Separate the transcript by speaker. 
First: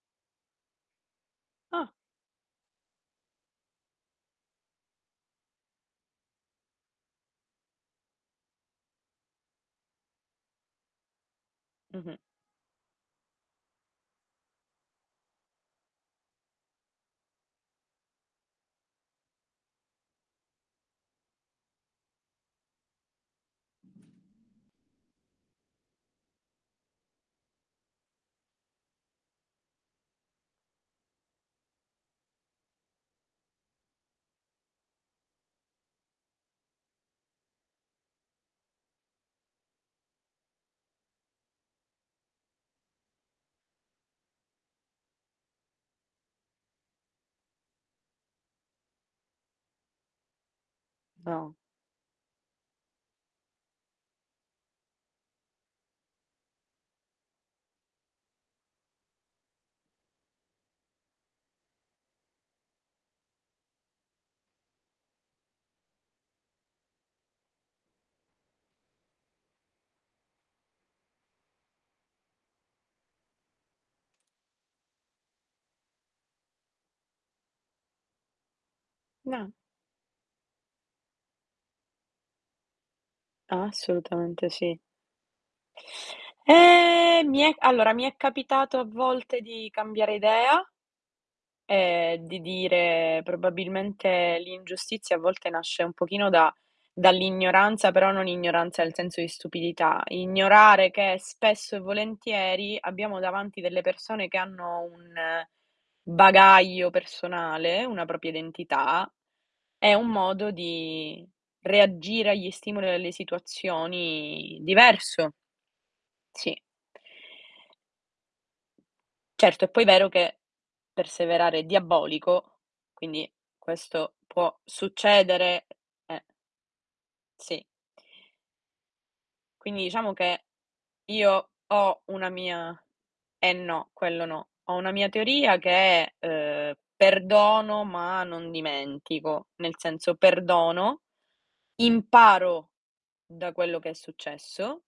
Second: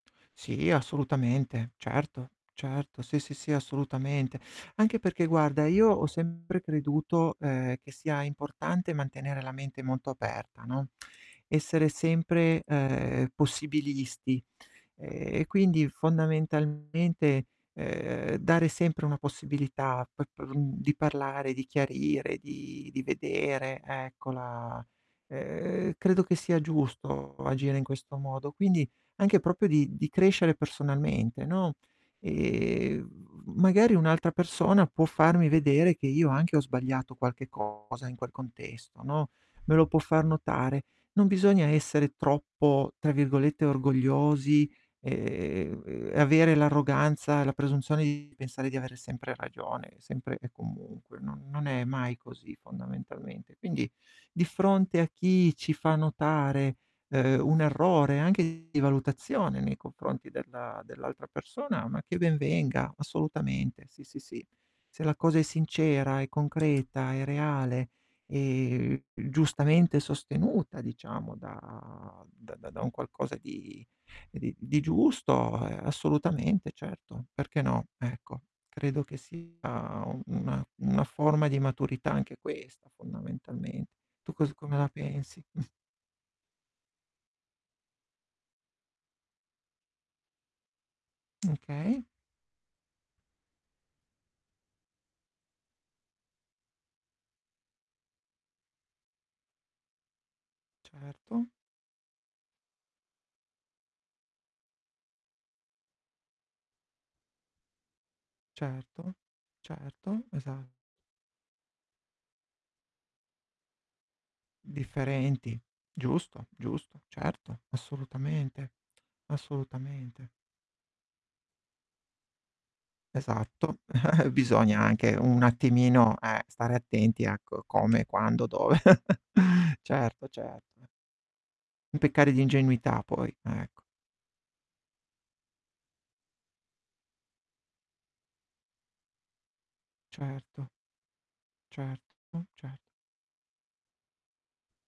Speaker 1: Sì, assolutamente,
Speaker 2: Ah!
Speaker 1: certo, certo, sì, sì, sì assolutamente. Anche perché, guarda, io ho sempre creduto, ehm, che sia importante mantenere la mente molto aperta, no, essere
Speaker 2: Mh-mh.
Speaker 1: sempre, ehm, possibilisti. Ehm, e quindi fondamentalmente, ehm, dare sempre una possibilità pe per mhmm, di parlare, di chiarire, di di vedere, ecco, la ehm, credo che sia giusto agire in questo modo. Quindi anche proprio di di crescere personalmente, no, ehm, v magari un'altra persona può farmi vedere che io anche ho sbagliato qualche cosa in quel contesto, no, me lo può far notare; non bisogna essere troppo, tra virgolette, "orgogliosi", ehm, e avere l'arroganza, la presunzione di pensare di avere sempre ragione, sempre e comunque, non
Speaker 2: No.
Speaker 1: non è mai così fondamentalmente. Quindi, di fronte a chi ci fa notare, uhm, un errore anche di valutazione nei confronti della dell'altra persona, ma che ben venga, assolutamente, sì, sì, sì. Se la cosa è sincera, è concreta, è reale, e, uhm, giustamente sostenuta, diciamo, da da da da un qualcosa di ehm, di di giusto, ehm, assolutamente, certo, perché no, ecco. Credo che
Speaker 2: Na
Speaker 1: sia u una una forma di maturità anche questa fondamentalment tu
Speaker 2: Assolutamente
Speaker 1: cos come
Speaker 2: sì.
Speaker 1: la pensi?
Speaker 2: Eh, mi è allora, mi è capitato a volte di cambiare idea
Speaker 1: Okay.
Speaker 2: e di dire: "Probabilmente, l'ingiustizia a volte nasce un pochino da dall'ignoranza", però non ignoranza nel senso di stupidità: ignorare che
Speaker 1: Certo.
Speaker 2: spesso e volentieri abbiamo davanti delle persone che hanno un bagaglio personale, una propria identità,
Speaker 1: Certo.
Speaker 2: e un
Speaker 1: Certo,
Speaker 2: modo
Speaker 1: esa
Speaker 2: di reagire agli stimoli o alle situazioni diverso.
Speaker 1: Differenti, giusto,
Speaker 2: Sì.
Speaker 1: giusto, certo, assolutamente.
Speaker 2: Certo, è poi vero
Speaker 1: Assolutamente.
Speaker 2: che perseverare è diabolico, quindi
Speaker 1: Esatto,
Speaker 2: questo può
Speaker 1: bisogna anche un
Speaker 2: succedere,
Speaker 1: attimino,
Speaker 2: eh.
Speaker 1: eh, stare attenti a co
Speaker 2: Sì.
Speaker 1: come, quando, dove
Speaker 2: Quindi, diciamo
Speaker 1: certo,
Speaker 2: che
Speaker 1: certo e
Speaker 2: io ho una
Speaker 1: peccare di
Speaker 2: mia
Speaker 1: ingenuità poi,
Speaker 2: eh,
Speaker 1: ecco.
Speaker 2: no, quello no, ho una mia teoria che è, uhm: "Perdono, ma non dimentico". Nel senso:
Speaker 1: Certo.
Speaker 2: perdono,
Speaker 1: Certo,
Speaker 2: imparo
Speaker 1: cer
Speaker 2: da quello che è successo